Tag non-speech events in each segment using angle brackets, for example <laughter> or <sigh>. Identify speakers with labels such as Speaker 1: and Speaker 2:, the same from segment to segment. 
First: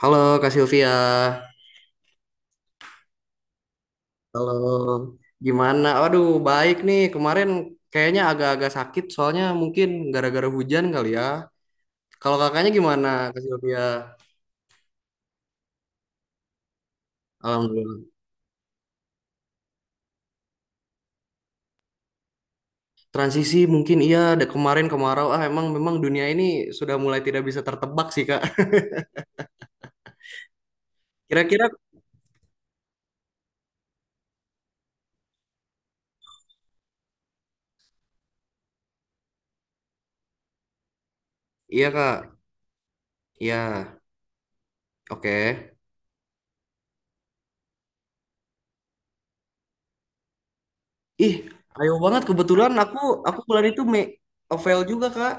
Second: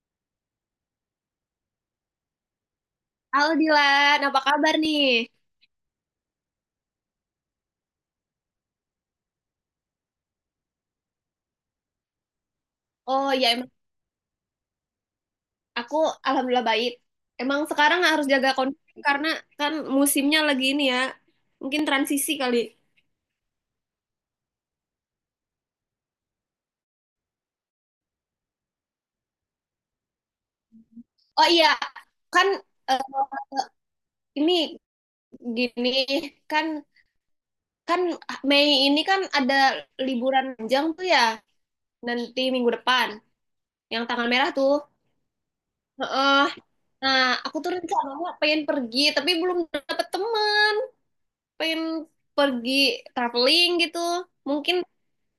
Speaker 1: Halo Kak Sylvia.
Speaker 2: Halo Dilan, apa
Speaker 1: Halo.
Speaker 2: kabar nih?
Speaker 1: Gimana? Waduh baik nih. Kemarin kayaknya agak-agak sakit soalnya mungkin gara-gara hujan kali ya. Kalau kakaknya gimana
Speaker 2: Oh
Speaker 1: Kak
Speaker 2: ya emang
Speaker 1: Sylvia?
Speaker 2: aku alhamdulillah baik. Emang
Speaker 1: Alhamdulillah.
Speaker 2: sekarang harus jaga kondisi karena kan musimnya lagi ini ya, mungkin transisi kali.
Speaker 1: Transisi mungkin iya ada kemarin kemarau. Ah, emang memang dunia ini sudah mulai tidak bisa tertebak sih, Kak. <laughs>
Speaker 2: Oh
Speaker 1: Kira-kira
Speaker 2: iya, kan eh, ini gini kan kan Mei ini kan ada liburan panjang tuh ya,
Speaker 1: iya, Kak.
Speaker 2: nanti minggu depan
Speaker 1: Iya.
Speaker 2: yang tanggal merah tuh.
Speaker 1: Oke.
Speaker 2: Heeh. Nah, aku tuh rencananya pengen pergi tapi belum dapet teman,
Speaker 1: Ih,
Speaker 2: pengen
Speaker 1: ayo banget
Speaker 2: pergi
Speaker 1: kebetulan aku bulan
Speaker 2: traveling
Speaker 1: itu
Speaker 2: gitu. Mungkin
Speaker 1: Ovel juga, Kak.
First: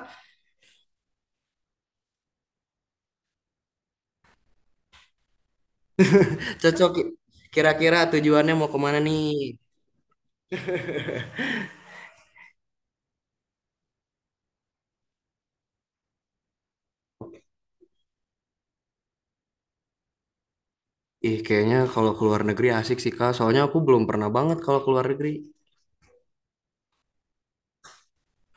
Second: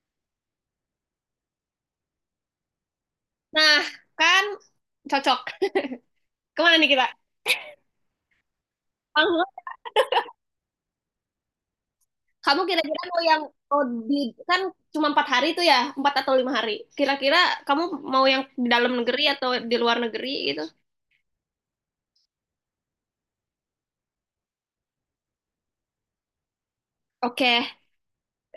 Speaker 2: Nah, kan cocok. Kemana nih
Speaker 1: Cocok
Speaker 2: kita?
Speaker 1: kira-kira tujuannya mau kemana
Speaker 2: Kamu
Speaker 1: nih?
Speaker 2: kamu kira-kira mau yang mau di kan cuma 4 hari tuh ya, 4 atau 5 hari. Kira-kira kamu mau yang di dalam negeri atau di luar negeri gitu?
Speaker 1: Ih, kayaknya kalau ke luar negeri asik sih, Kak. Soalnya aku belum pernah banget kalau ke luar negeri.
Speaker 2: Oke,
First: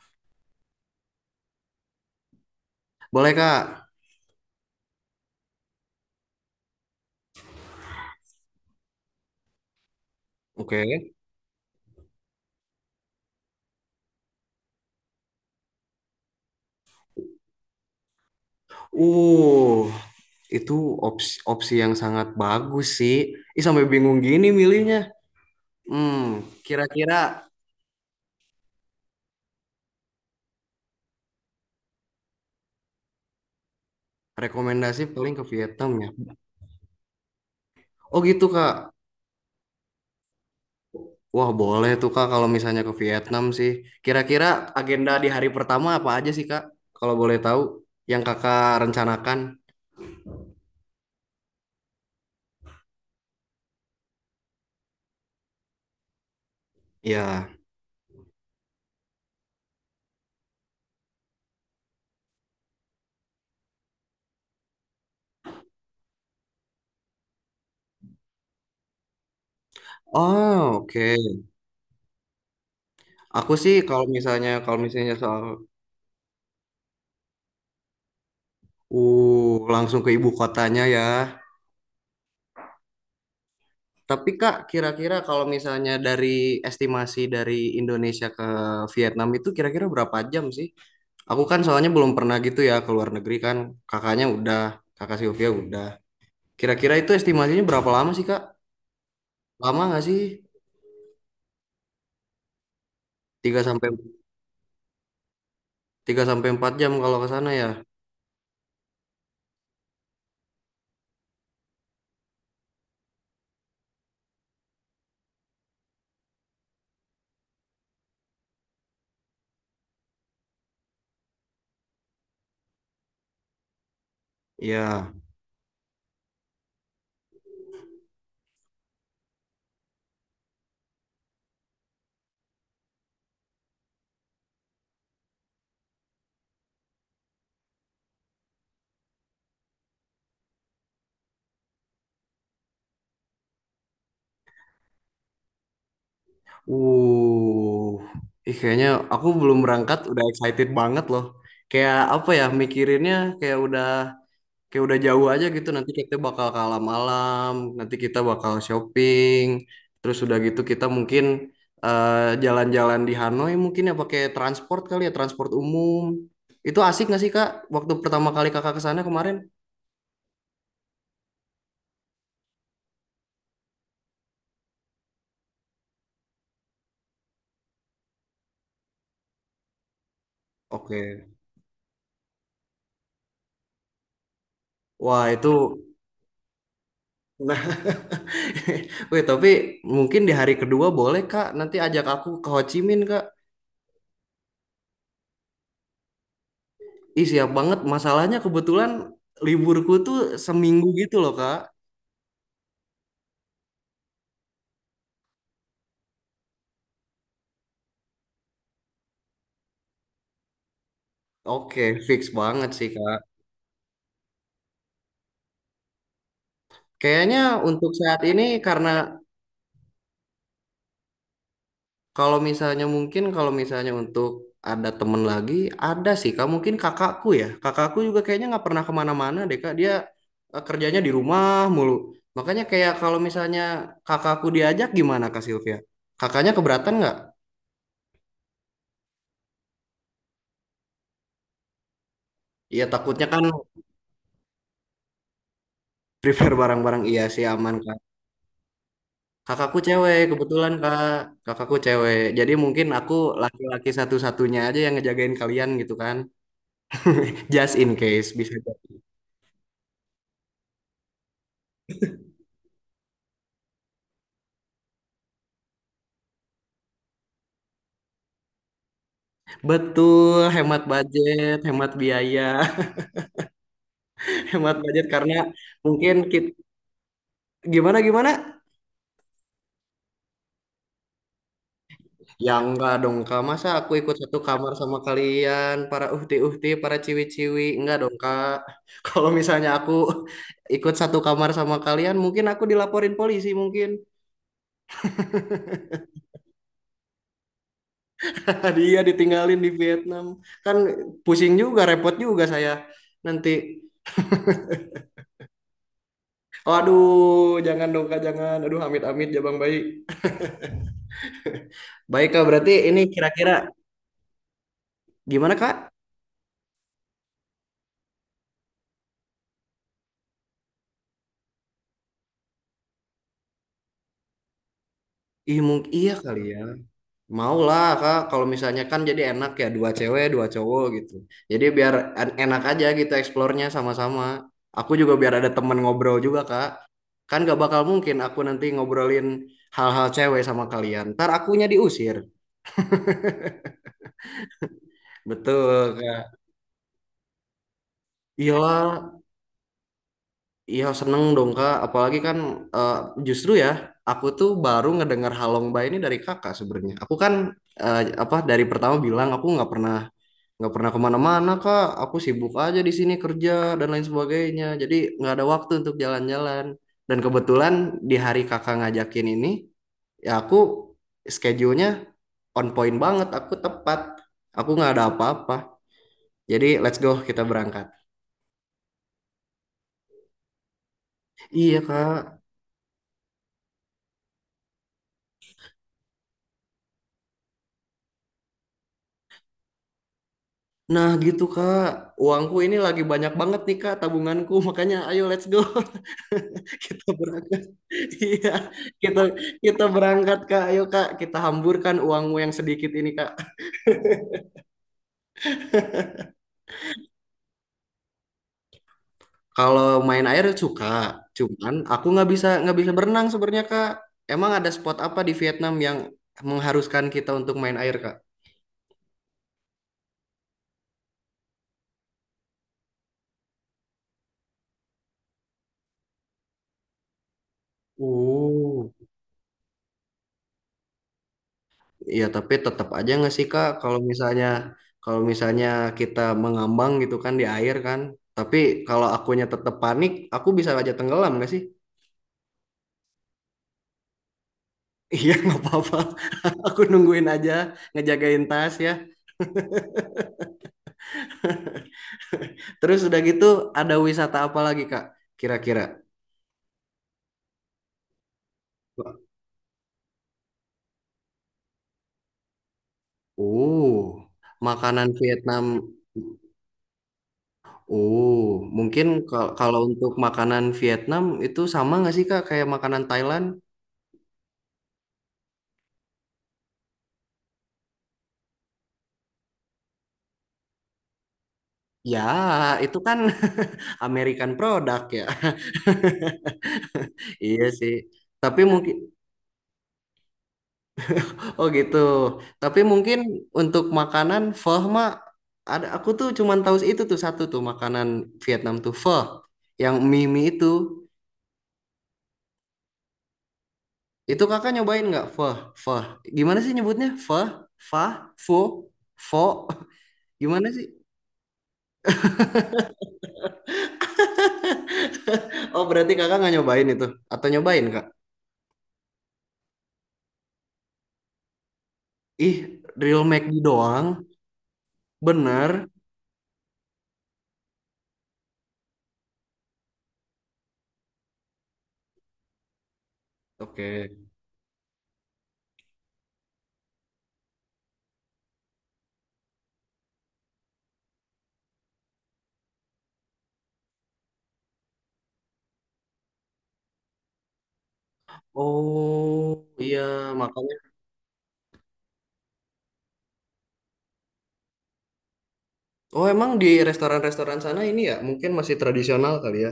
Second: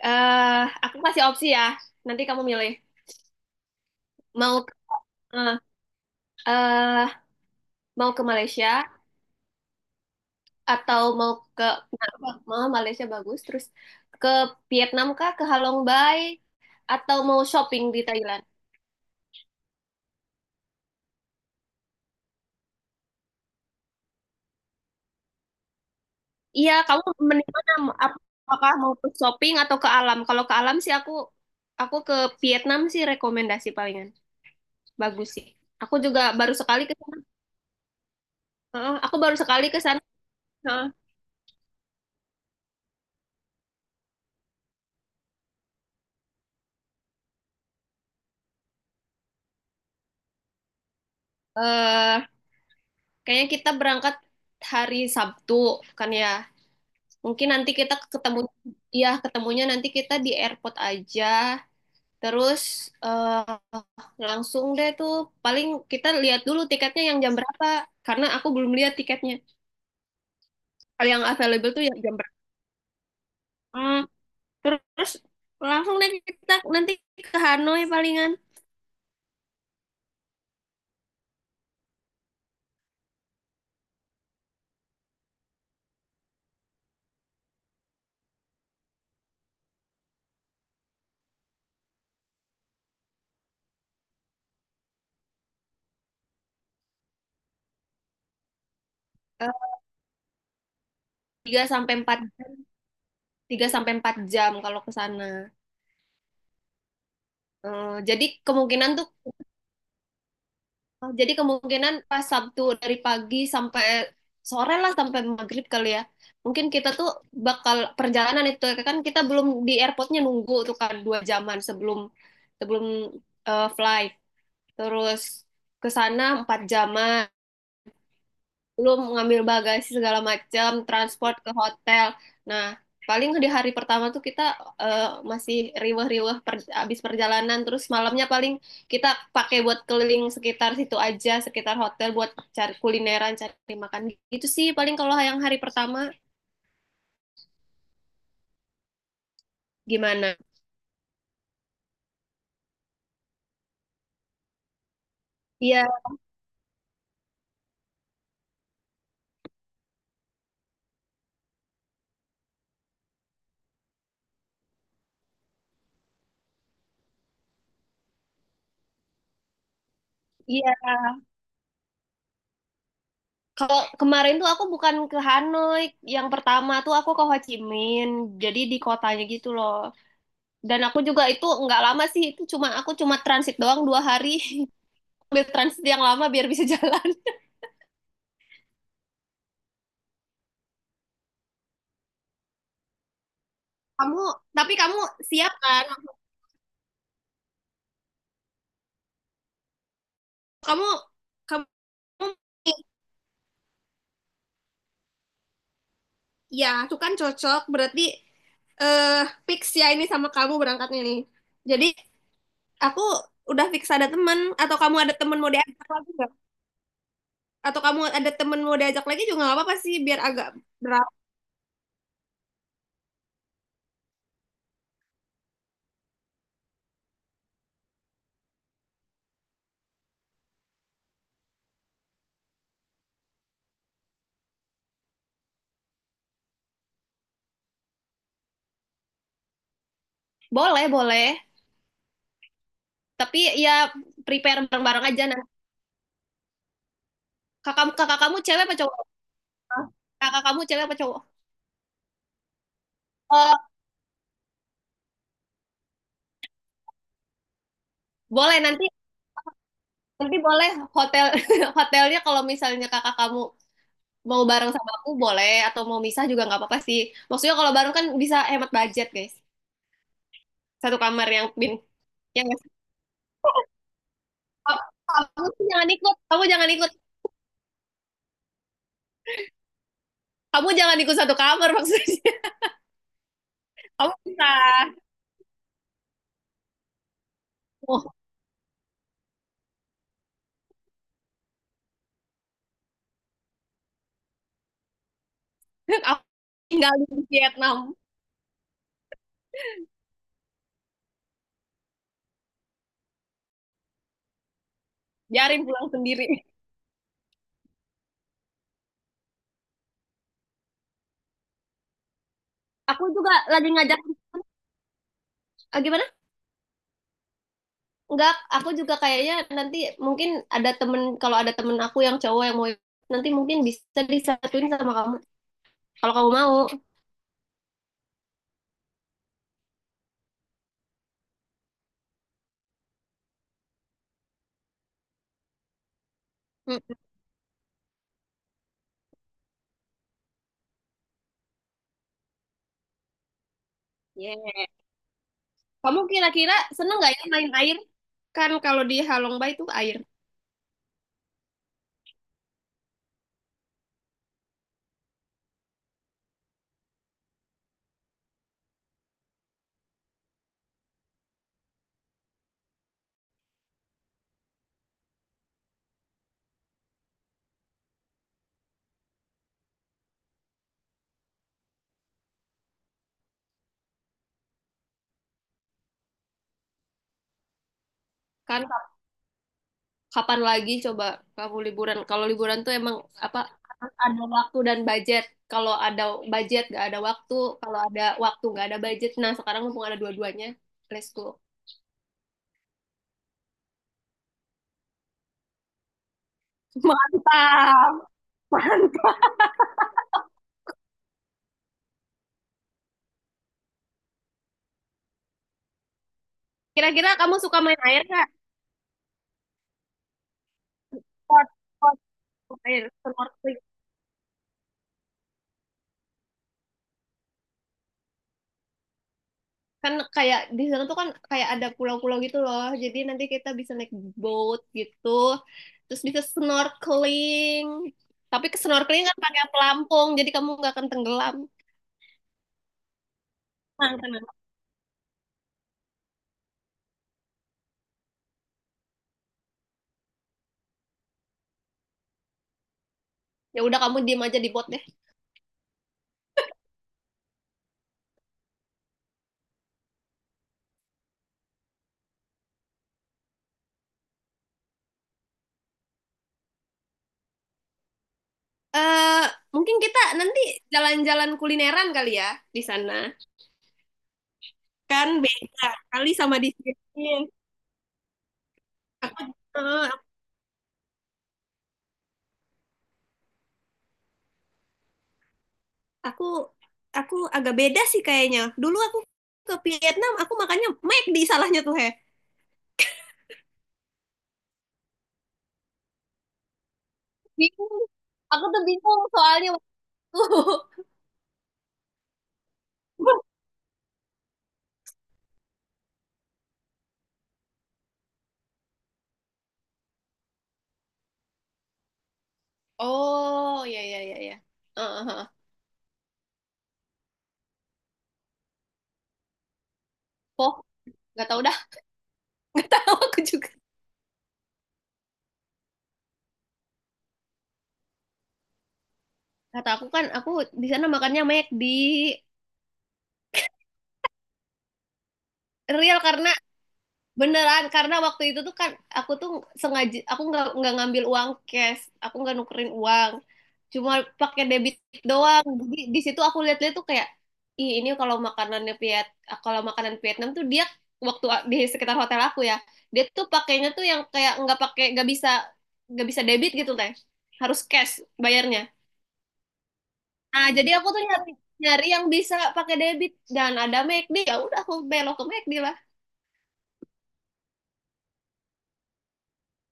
Speaker 2: eh aku kasih opsi ya. Nanti kamu milih
Speaker 1: Boleh, Kak?
Speaker 2: mau eh eh, mau ke Malaysia
Speaker 1: Oke.
Speaker 2: atau mau Malaysia bagus, terus ke Vietnam kah, ke Halong Bay, atau mau shopping di Thailand?
Speaker 1: Uh, itu opsi, opsi yang sangat bagus sih. Ih, sampai bingung gini milihnya. Hmm,
Speaker 2: Iya, kamu
Speaker 1: Kira-kira
Speaker 2: mending mana? Ap- Apakah mau ke shopping atau ke alam? Kalau ke alam sih aku ke Vietnam sih rekomendasi palingan.
Speaker 1: rekomendasi
Speaker 2: Bagus
Speaker 1: paling ke
Speaker 2: sih.
Speaker 1: Vietnam
Speaker 2: Aku
Speaker 1: ya.
Speaker 2: juga baru sekali ke sana.
Speaker 1: Oh gitu, Kak.
Speaker 2: Heeh, aku baru sekali ke sana. Heeh.
Speaker 1: Wah, boleh tuh, Kak, kalau misalnya ke Vietnam sih. Kira-kira agenda di hari pertama apa aja sih, Kak? Kalau boleh tahu, yang Kakak rencanakan.
Speaker 2: Eh, Kayaknya kita berangkat hari Sabtu kan ya. Mungkin
Speaker 1: Ya.
Speaker 2: nanti kita ketemu, ya ketemunya nanti kita di airport aja. Terus eh, langsung deh tuh, paling kita lihat dulu tiketnya yang jam berapa, karena aku belum lihat tiketnya
Speaker 1: Oh,
Speaker 2: yang
Speaker 1: oke.
Speaker 2: available tuh yang jam.
Speaker 1: Aku sih
Speaker 2: Hmm,
Speaker 1: kalau misalnya kalau
Speaker 2: Terus
Speaker 1: misalnya soal
Speaker 2: langsung deh kita nanti ke Hanoi palingan.
Speaker 1: langsung ke ibu kotanya ya. Tapi Kak, kira-kira kalau misalnya dari estimasi dari Indonesia ke Vietnam itu kira-kira berapa jam sih? Aku kan soalnya belum pernah gitu ya ke luar negeri kan. Kakaknya udah, Kakak Sylvia udah. Kira-kira itu estimasinya berapa lama sih Kak?
Speaker 2: Eh,
Speaker 1: Lama nggak sih?
Speaker 2: 3 sampai empat
Speaker 1: 3
Speaker 2: tiga
Speaker 1: sampai
Speaker 2: sampai empat jam kalau ke sana.
Speaker 1: tiga sampai 4 jam kalau ke sana ya.
Speaker 2: Jadi kemungkinan tuh jadi kemungkinan pas Sabtu dari pagi sampai sore lah, sampai maghrib kali ya. Mungkin kita tuh bakal perjalanan itu ya. Kan kita belum, di airportnya nunggu tuh kan 2 jaman sebelum sebelum eh, flight.
Speaker 1: Iya.
Speaker 2: Terus ke sana 4 jaman. Belum ngambil bagasi segala macam, transport ke hotel. Nah, paling di hari pertama tuh kita eh, masih riweh-riweh, abis perjalanan, terus malamnya paling kita pakai buat keliling sekitar situ aja, sekitar hotel buat cari kulineran, cari makan gitu sih. Paling kalau yang hari pertama
Speaker 1: Uh, Ih kayaknya aku belum berangkat udah
Speaker 2: gimana?
Speaker 1: excited banget loh. Kayak apa ya mikirinnya kayak udah jauh aja gitu.
Speaker 2: Iya,
Speaker 1: Nanti kita bakal ke alam, nanti kita bakal shopping, terus udah gitu kita mungkin eh, jalan-jalan di Hanoi mungkin ya pakai transport kali ya, transport umum. Itu asik nggak sih Kak? Waktu pertama kali Kakak ke sana kemarin?
Speaker 2: iya. Kalau kemarin tuh aku bukan ke Hanoi, yang pertama tuh aku ke Ho Chi Minh, jadi di kotanya gitu loh. Dan aku juga
Speaker 1: Oke.
Speaker 2: itu nggak lama sih, itu cuma aku cuma transit doang 2 hari.
Speaker 1: Wah
Speaker 2: <laughs> Ambil
Speaker 1: itu.
Speaker 2: transit yang lama biar bisa jalan.
Speaker 1: <laughs>
Speaker 2: <laughs>
Speaker 1: Nah, wih, tapi mungkin di hari kedua boleh Kak. Nanti ajak aku ke Ho Chi Minh Kak.
Speaker 2: Kamu, tapi kamu siap kan?
Speaker 1: Ih, siap banget. Masalahnya kebetulan liburku tuh
Speaker 2: Kamu,
Speaker 1: seminggu gitu loh, Kak.
Speaker 2: kamu, Ya, itu kan cocok. Berarti eh fix ya ini sama kamu berangkatnya nih. Jadi
Speaker 1: Oke, fix banget sih,
Speaker 2: aku
Speaker 1: Kak.
Speaker 2: udah fix ada temen, atau kamu ada temen mau diajak lagi nggak?
Speaker 1: Kayaknya
Speaker 2: Atau
Speaker 1: untuk
Speaker 2: kamu
Speaker 1: saat
Speaker 2: ada
Speaker 1: ini,
Speaker 2: temen mau
Speaker 1: karena
Speaker 2: diajak lagi juga nggak apa-apa sih, biar agak berat.
Speaker 1: kalau misalnya mungkin, kalau misalnya untuk ada temen lagi, ada sih, Kak. Mungkin kakakku ya. Kakakku juga kayaknya nggak pernah kemana-mana deh, Kak. Dia kerjanya di rumah mulu. Makanya kayak kalau misalnya kakakku diajak gimana, Kak Sylvia? Kakaknya keberatan nggak?
Speaker 2: Boleh, boleh.
Speaker 1: Iya, takutnya
Speaker 2: Tapi
Speaker 1: kan
Speaker 2: ya prepare bareng-bareng aja. Nah,
Speaker 1: prepare barang-barang, iya sih aman,
Speaker 2: kakak,
Speaker 1: Kak.
Speaker 2: kakak kamu cewek apa cowok?
Speaker 1: Kakakku cewek
Speaker 2: Kakak kamu
Speaker 1: kebetulan
Speaker 2: cewek apa
Speaker 1: Kak,
Speaker 2: cowok?
Speaker 1: kakakku cewek. Jadi mungkin aku
Speaker 2: Eh,
Speaker 1: laki-laki satu-satunya aja yang ngejagain kalian gitu kan. <laughs> Just in case bisa
Speaker 2: boleh
Speaker 1: jadi.
Speaker 2: nanti nanti boleh hotel <laughs> hotelnya kalau misalnya kakak kamu mau bareng sama aku boleh, atau mau misah juga nggak apa-apa sih. Maksudnya kalau bareng kan bisa hemat budget guys.
Speaker 1: Betul, hemat
Speaker 2: Satu kamar yang
Speaker 1: budget,
Speaker 2: bin
Speaker 1: hemat biaya,
Speaker 2: yang
Speaker 1: <laughs> hemat budget
Speaker 2: Kamu
Speaker 1: karena
Speaker 2: tuh jangan
Speaker 1: mungkin
Speaker 2: ikut, kamu
Speaker 1: kita,
Speaker 2: jangan ikut,
Speaker 1: gimana gimana?
Speaker 2: kamu jangan ikut satu kamar maksudnya. <laughs>
Speaker 1: Ya, enggak dong Kak, masa aku
Speaker 2: Kamu
Speaker 1: ikut satu
Speaker 2: bisa.
Speaker 1: kamar sama kalian, para uhti-uhti, para ciwi-ciwi, enggak
Speaker 2: Oh,
Speaker 1: dong Kak. <laughs> Kalau misalnya aku ikut satu kamar sama kalian, mungkin aku dilaporin polisi mungkin.
Speaker 2: <laughs> aku tinggal di Vietnam,
Speaker 1: Ah, dia ditinggalin di Vietnam. Kan pusing juga, repot juga saya nanti.
Speaker 2: biarin pulang sendiri.
Speaker 1: Waduh, jangan dong Kak, jangan. Aduh, amit-amit Jabang Bayi. <laughs> Baik Kak, berarti ini
Speaker 2: Aku juga
Speaker 1: kira-kira
Speaker 2: lagi ngajak,
Speaker 1: gimana
Speaker 2: eh,
Speaker 1: Kak?
Speaker 2: gimana Enggak, aku juga kayaknya nanti mungkin ada temen, kalau ada temen aku yang cowok yang mau nanti mungkin bisa disatuin sama kamu,
Speaker 1: Ih, iya
Speaker 2: kalau kamu
Speaker 1: kali
Speaker 2: mau.
Speaker 1: ya. Mau lah Kak, kalau misalnya kan jadi enak ya, dua cewek, dua cowok gitu. Jadi biar enak aja gitu eksplornya sama-sama. Aku juga biar ada temen ngobrol juga Kak.
Speaker 2: Mm,
Speaker 1: Kan gak bakal mungkin aku nanti ngobrolin hal-hal cewek sama kalian. Ntar akunya diusir.
Speaker 2: yeah.
Speaker 1: Betul,
Speaker 2: Kamu
Speaker 1: Kak.
Speaker 2: kira-kira seneng nggak ya main air? Kan kalau di
Speaker 1: Iyalah,
Speaker 2: Halongba itu air.
Speaker 1: iya seneng dong, Kak. Apalagi kan eh, justru ya, aku tuh baru ngedengar Halongba ini dari Kakak sebenarnya. Aku kan eh, apa, dari pertama bilang aku nggak pernah kemana-mana, Kak. Aku sibuk aja di sini kerja dan lain sebagainya. Jadi nggak ada waktu untuk jalan-jalan. Dan kebetulan di hari Kakak ngajakin ini, ya aku schedule-nya on point banget. Aku tepat. Aku nggak ada apa-apa. Jadi let's go, kita berangkat.
Speaker 2: Kan kapan lagi coba kamu
Speaker 1: Iya
Speaker 2: liburan? Kalau
Speaker 1: Kak,
Speaker 2: liburan tuh emang apa ada waktu dan budget. Kalau ada budget nggak ada waktu. Kalau ada waktu nggak ada budget. Nah sekarang mumpung ada dua-duanya,
Speaker 1: nah
Speaker 2: let's go.
Speaker 1: gitu Kak, uangku ini lagi banyak banget nih Kak, tabunganku, <laughs> makanya ayo let's go. <laughs>
Speaker 2: <laughs>
Speaker 1: Kita berangkat.
Speaker 2: Mantap.
Speaker 1: Iya,
Speaker 2: Mantap.
Speaker 1: kita kita berangkat Kak. Ayo Kak, kita hamburkan uangmu yang sedikit ini Kak.
Speaker 2: Kira-kira kamu suka main air nggak?
Speaker 1: Kalau main air suka,
Speaker 2: Port,
Speaker 1: cuman
Speaker 2: port,
Speaker 1: aku nggak bisa nggak
Speaker 2: air,
Speaker 1: bisa berenang
Speaker 2: snorkeling.
Speaker 1: sebenarnya Kak. Emang ada spot apa di Vietnam yang mengharuskan kita untuk main air Kak?
Speaker 2: Kan kayak di sana tuh kan kayak ada pulau-pulau gitu loh. Jadi nanti kita bisa naik boat gitu. Terus bisa snorkeling. Tapi ke
Speaker 1: Oh.
Speaker 2: snorkeling kan pakai pelampung, jadi kamu nggak akan tenggelam.
Speaker 1: Iya, tapi tetap aja nggak sih Kak,
Speaker 2: Tenang,
Speaker 1: kalau
Speaker 2: tenang.
Speaker 1: misalnya kalau misalnya kita mengambang gitu kan di air kan, tapi kalau akunya tetap panik, aku bisa aja tenggelam nggak sih?
Speaker 2: Ya udah kamu diem aja di bot deh.
Speaker 1: Iya, <laughs> nggak apa-apa. <laughs> Aku nungguin aja, ngejagain tas ya. <laughs> Terus udah gitu, ada wisata apa lagi Kak? Kira-kira?
Speaker 2: Eh, Mungkin kita nanti jalan-jalan kulineran kali ya di sana.
Speaker 1: Oh, makanan
Speaker 2: Kan
Speaker 1: Vietnam.
Speaker 2: beda kali sama di sini.
Speaker 1: Oh, mungkin
Speaker 2: Aku,
Speaker 1: kalau
Speaker 2: eh,
Speaker 1: untuk makanan Vietnam itu sama nggak sih Kak kayak makanan Thailand?
Speaker 2: aku aku agak beda sih kayaknya. Dulu aku ke Vietnam, aku makannya McD salahnya tuh, Heh.
Speaker 1: Ya, itu kan <laughs> American product ya. <laughs> Iya
Speaker 2: Bingung.
Speaker 1: sih.
Speaker 2: Aku
Speaker 1: Tapi
Speaker 2: tuh
Speaker 1: mungkin
Speaker 2: bingung soalnya waktu. <laughs>
Speaker 1: oh gitu. Tapi mungkin untuk makanan pho mah ada, aku tuh cuman tahu itu tuh satu tuh makanan Vietnam tuh pho, yang mie mie itu.
Speaker 2: Oh, ya ya ya ya.
Speaker 1: Itu kakak nyobain
Speaker 2: Heeh,
Speaker 1: nggak
Speaker 2: heeh.
Speaker 1: pho pho? Gimana sih nyebutnya, pho, fa, fo, fo? <laughs>
Speaker 2: Oh,
Speaker 1: Gimana sih?
Speaker 2: nggak tahu dah. <laughs> Tahu aku juga.
Speaker 1: <laughs> Oh, berarti kakak nggak nyobain itu atau nyobain Kak?
Speaker 2: Kata aku kan, aku di sana makannya McD.
Speaker 1: Ih, real McD doang, bener.
Speaker 2: Real karena Beneran, karena waktu itu tuh kan aku tuh sengaja aku nggak ngambil uang cash, aku nggak nukerin uang, cuma
Speaker 1: Oke.
Speaker 2: pakai debit doang. Jadi di situ aku lihat-lihat tuh kayak, ih ini kalau makanan Vietnam tuh dia waktu di sekitar hotel aku ya, dia tuh pakainya tuh yang kayak nggak bisa debit gitu teh, harus cash bayarnya.
Speaker 1: Oh iya,
Speaker 2: Nah jadi
Speaker 1: makanya.
Speaker 2: aku tuh nyari nyari yang bisa pakai debit, dan ada McD, ya udah aku belok ke McD.
Speaker 1: Oh, emang di restoran-restoran sana ini ya mungkin masih tradisional kali ya?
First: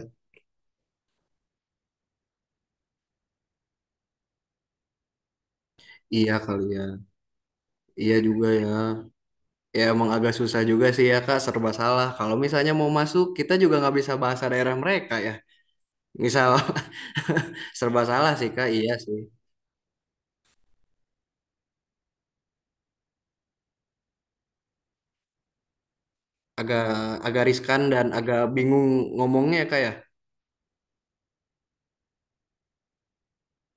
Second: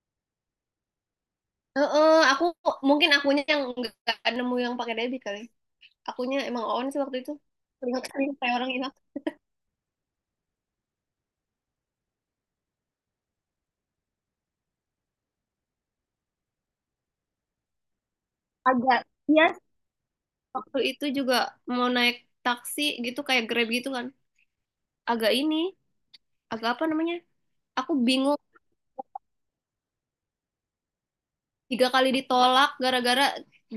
Speaker 2: Heeh, aku mungkin akunya yang nggak nemu yang pakai debit kali.
Speaker 1: Iya
Speaker 2: Akunya
Speaker 1: kali
Speaker 2: emang on sih
Speaker 1: ya.
Speaker 2: waktu itu.
Speaker 1: Iya
Speaker 2: Kelihatan
Speaker 1: juga
Speaker 2: kayak
Speaker 1: ya.
Speaker 2: orang hilang.
Speaker 1: Ya, emang agak susah juga sih ya Kak, serba salah. Kalau misalnya mau masuk, kita juga nggak bisa bahasa daerah mereka ya. Misal <laughs> serba salah sih Kak, iya
Speaker 2: Agak
Speaker 1: sih.
Speaker 2: iya. Waktu itu juga mau naik taksi gitu kayak Grab gitu kan. Agak ini, agak apa
Speaker 1: Agak
Speaker 2: namanya?
Speaker 1: agak riskan
Speaker 2: Aku
Speaker 1: dan
Speaker 2: bingung,
Speaker 1: agak bingung ngomongnya Kak ya.
Speaker 2: tiga kali ditolak gara-gara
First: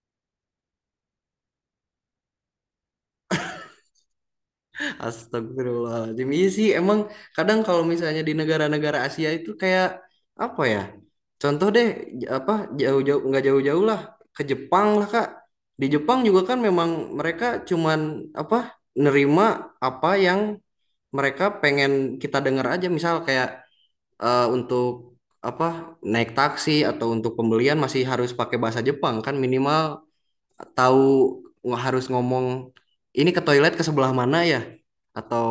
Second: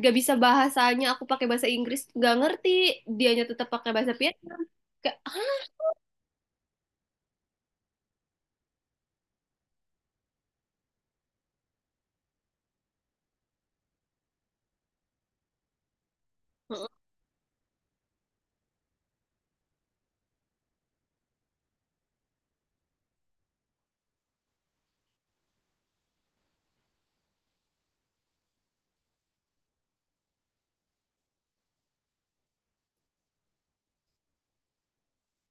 Speaker 2: gak bisa bahasanya. Aku pakai bahasa Inggris, gak ngerti. Dianya tetap pakai bahasa Vietnam. Gak-
Speaker 1: Astagfirullahaladzim. Iya sih, emang kadang kalau misalnya di negara-negara Asia itu kayak apa ya? Contoh deh, apa, jauh-jauh nggak jauh-jauh lah, ke Jepang lah Kak. Di Jepang juga kan
Speaker 2: Heeh.
Speaker 1: memang mereka cuman apa, nerima apa yang mereka pengen kita dengar aja. Misal kayak untuk apa naik taksi atau untuk pembelian masih harus pakai bahasa Jepang kan, minimal tahu, nggak harus ngomong ini ke toilet ke sebelah mana ya, atau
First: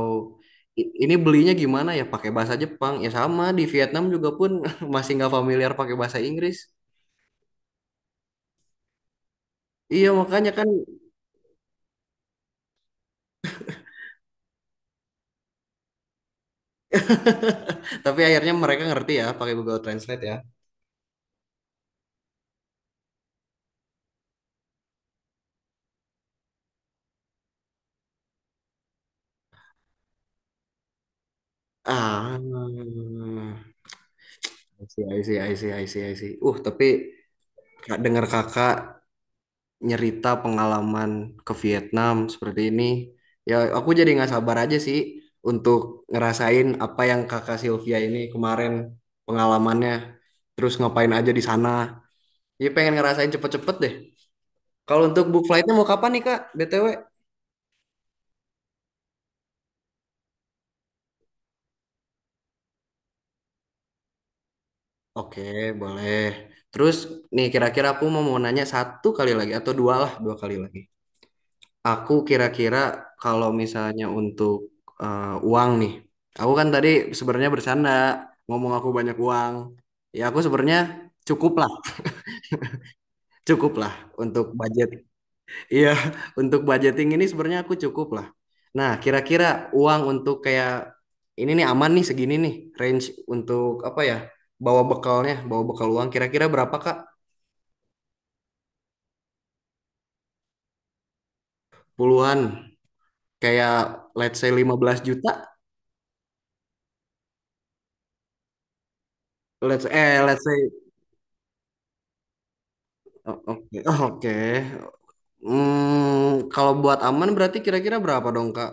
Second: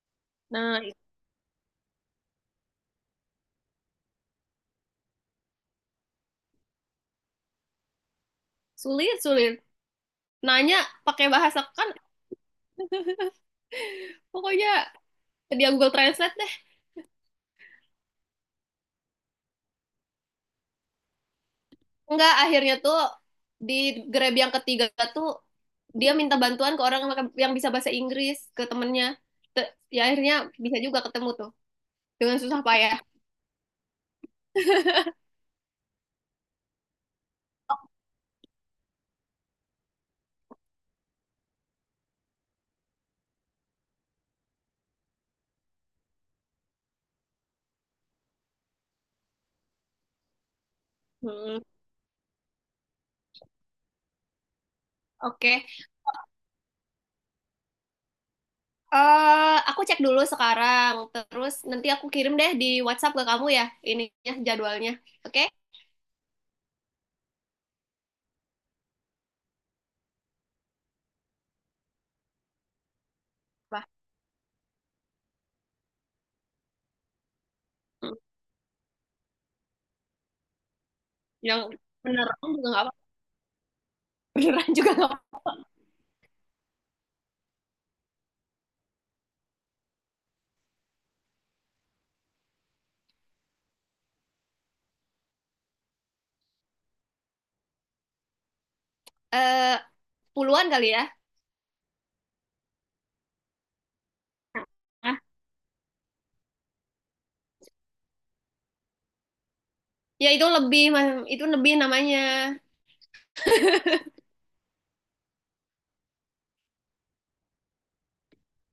Speaker 2: Nah,
Speaker 1: ini belinya gimana ya, pakai bahasa Jepang ya, sama di Vietnam juga pun <laughs> masih nggak familiar pakai bahasa Inggris,
Speaker 2: sulit sulit.
Speaker 1: iya makanya kan,
Speaker 2: Nanya pakai bahasa kan, pokoknya dia Google Translate.
Speaker 1: tapi akhirnya mereka ngerti ya pakai Google Translate ya,
Speaker 2: Enggak, akhirnya tuh di Grab yang ketiga tuh dia minta bantuan ke orang yang bisa bahasa Inggris, ke temennya. Ya akhirnya bisa juga ketemu tuh dengan
Speaker 1: ah,
Speaker 2: susah payah.
Speaker 1: I see, I see, I see, I see, I see. Tapi Kak, dengar kakak nyerita pengalaman ke Vietnam seperti ini. Ya, aku jadi nggak sabar aja sih untuk ngerasain apa yang Kakak Sylvia ini kemarin pengalamannya. Terus ngapain aja di
Speaker 2: Hmm,
Speaker 1: sana. Jadi pengen ngerasain cepet-cepet deh. Kalau untuk book
Speaker 2: Oke,
Speaker 1: flightnya mau kapan nih Kak? BTW.
Speaker 2: Aku cek dulu sekarang. Terus nanti aku kirim deh di WhatsApp ke kamu ya ininya jadwalnya.
Speaker 1: Oke,
Speaker 2: Oke?
Speaker 1: boleh. Terus nih kira-kira aku mau mau nanya satu kali lagi atau dua lah, dua kali lagi. Aku kira-kira kalau
Speaker 2: Bah,
Speaker 1: misalnya untuk uang nih, aku kan tadi sebenarnya bercanda
Speaker 2: hmm,
Speaker 1: ngomong aku banyak uang. Ya, aku sebenarnya cukup
Speaker 2: Yang
Speaker 1: lah,
Speaker 2: beneran juga nggak apa,
Speaker 1: cukup lah
Speaker 2: <laughs>
Speaker 1: untuk
Speaker 2: beneran
Speaker 1: budget.
Speaker 2: juga nggak apa.
Speaker 1: Iya, <laughs> untuk budgeting ini sebenarnya aku cukup lah. Nah, kira-kira uang untuk kayak ini nih aman nih, segini nih range, untuk apa ya? Bawa bekalnya, bawa bekal uang kira-kira berapa Kak?
Speaker 2: Eh, Puluhan kali ya?
Speaker 1: Puluhan, kayak let's say 15
Speaker 2: Ah,
Speaker 1: juta. Let's eh
Speaker 2: ya
Speaker 1: let's
Speaker 2: itu
Speaker 1: say
Speaker 2: lebih, Mas. Itu lebih namanya.
Speaker 1: Oh, oke, <laughs> oh, oke, kalau buat aman berarti kira-kira berapa dong, Kak?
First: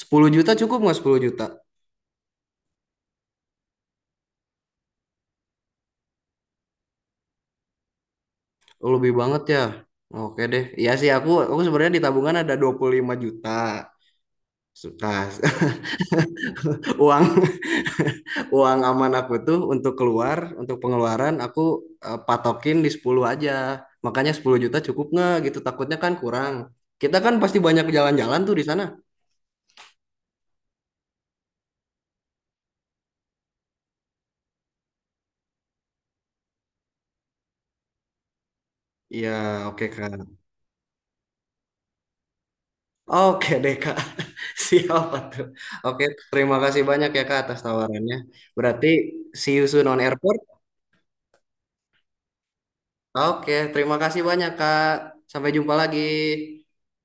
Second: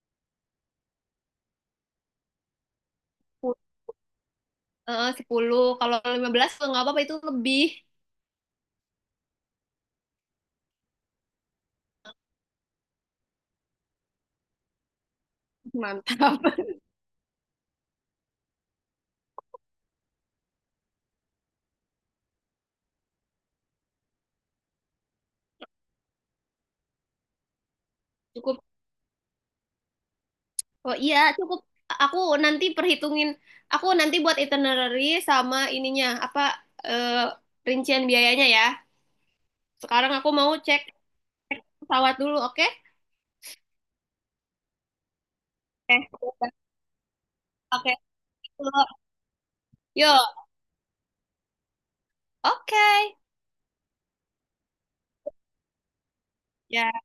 Speaker 1: 10 juta cukup nggak, 10 juta?
Speaker 2: 10, kalau 15 kalau nggak apa-apa itu lebih.
Speaker 1: Oh, lebih banget ya. Oke deh. Iya sih, aku sebenarnya di tabungan ada 25 juta. Nah, <laughs>
Speaker 2: Mantap. <laughs>
Speaker 1: uang, <laughs> uang aman aku tuh untuk keluar, untuk pengeluaran aku patokin di 10 aja. Makanya 10 juta cukup nggak gitu, takutnya kan kurang. Kita kan pasti banyak jalan-jalan tuh
Speaker 2: Cukup.
Speaker 1: di sana.
Speaker 2: Oh iya, cukup. Aku nanti perhitungin. Aku nanti buat itinerary sama ininya apa, eh, rincian biayanya ya.
Speaker 1: Iya, oke Kak.
Speaker 2: Sekarang aku mau cek pesawat dulu, oke?
Speaker 1: Oke deh Kak. <laughs> Siapa tuh? Oke,
Speaker 2: Oke.
Speaker 1: terima kasih banyak ya Kak atas
Speaker 2: Oke.
Speaker 1: tawarannya. Berarti see you soon on
Speaker 2: Yuk,
Speaker 1: airport.
Speaker 2: oke.
Speaker 1: Oke, terima kasih banyak Kak. Sampai jumpa lagi.
Speaker 2: Ya.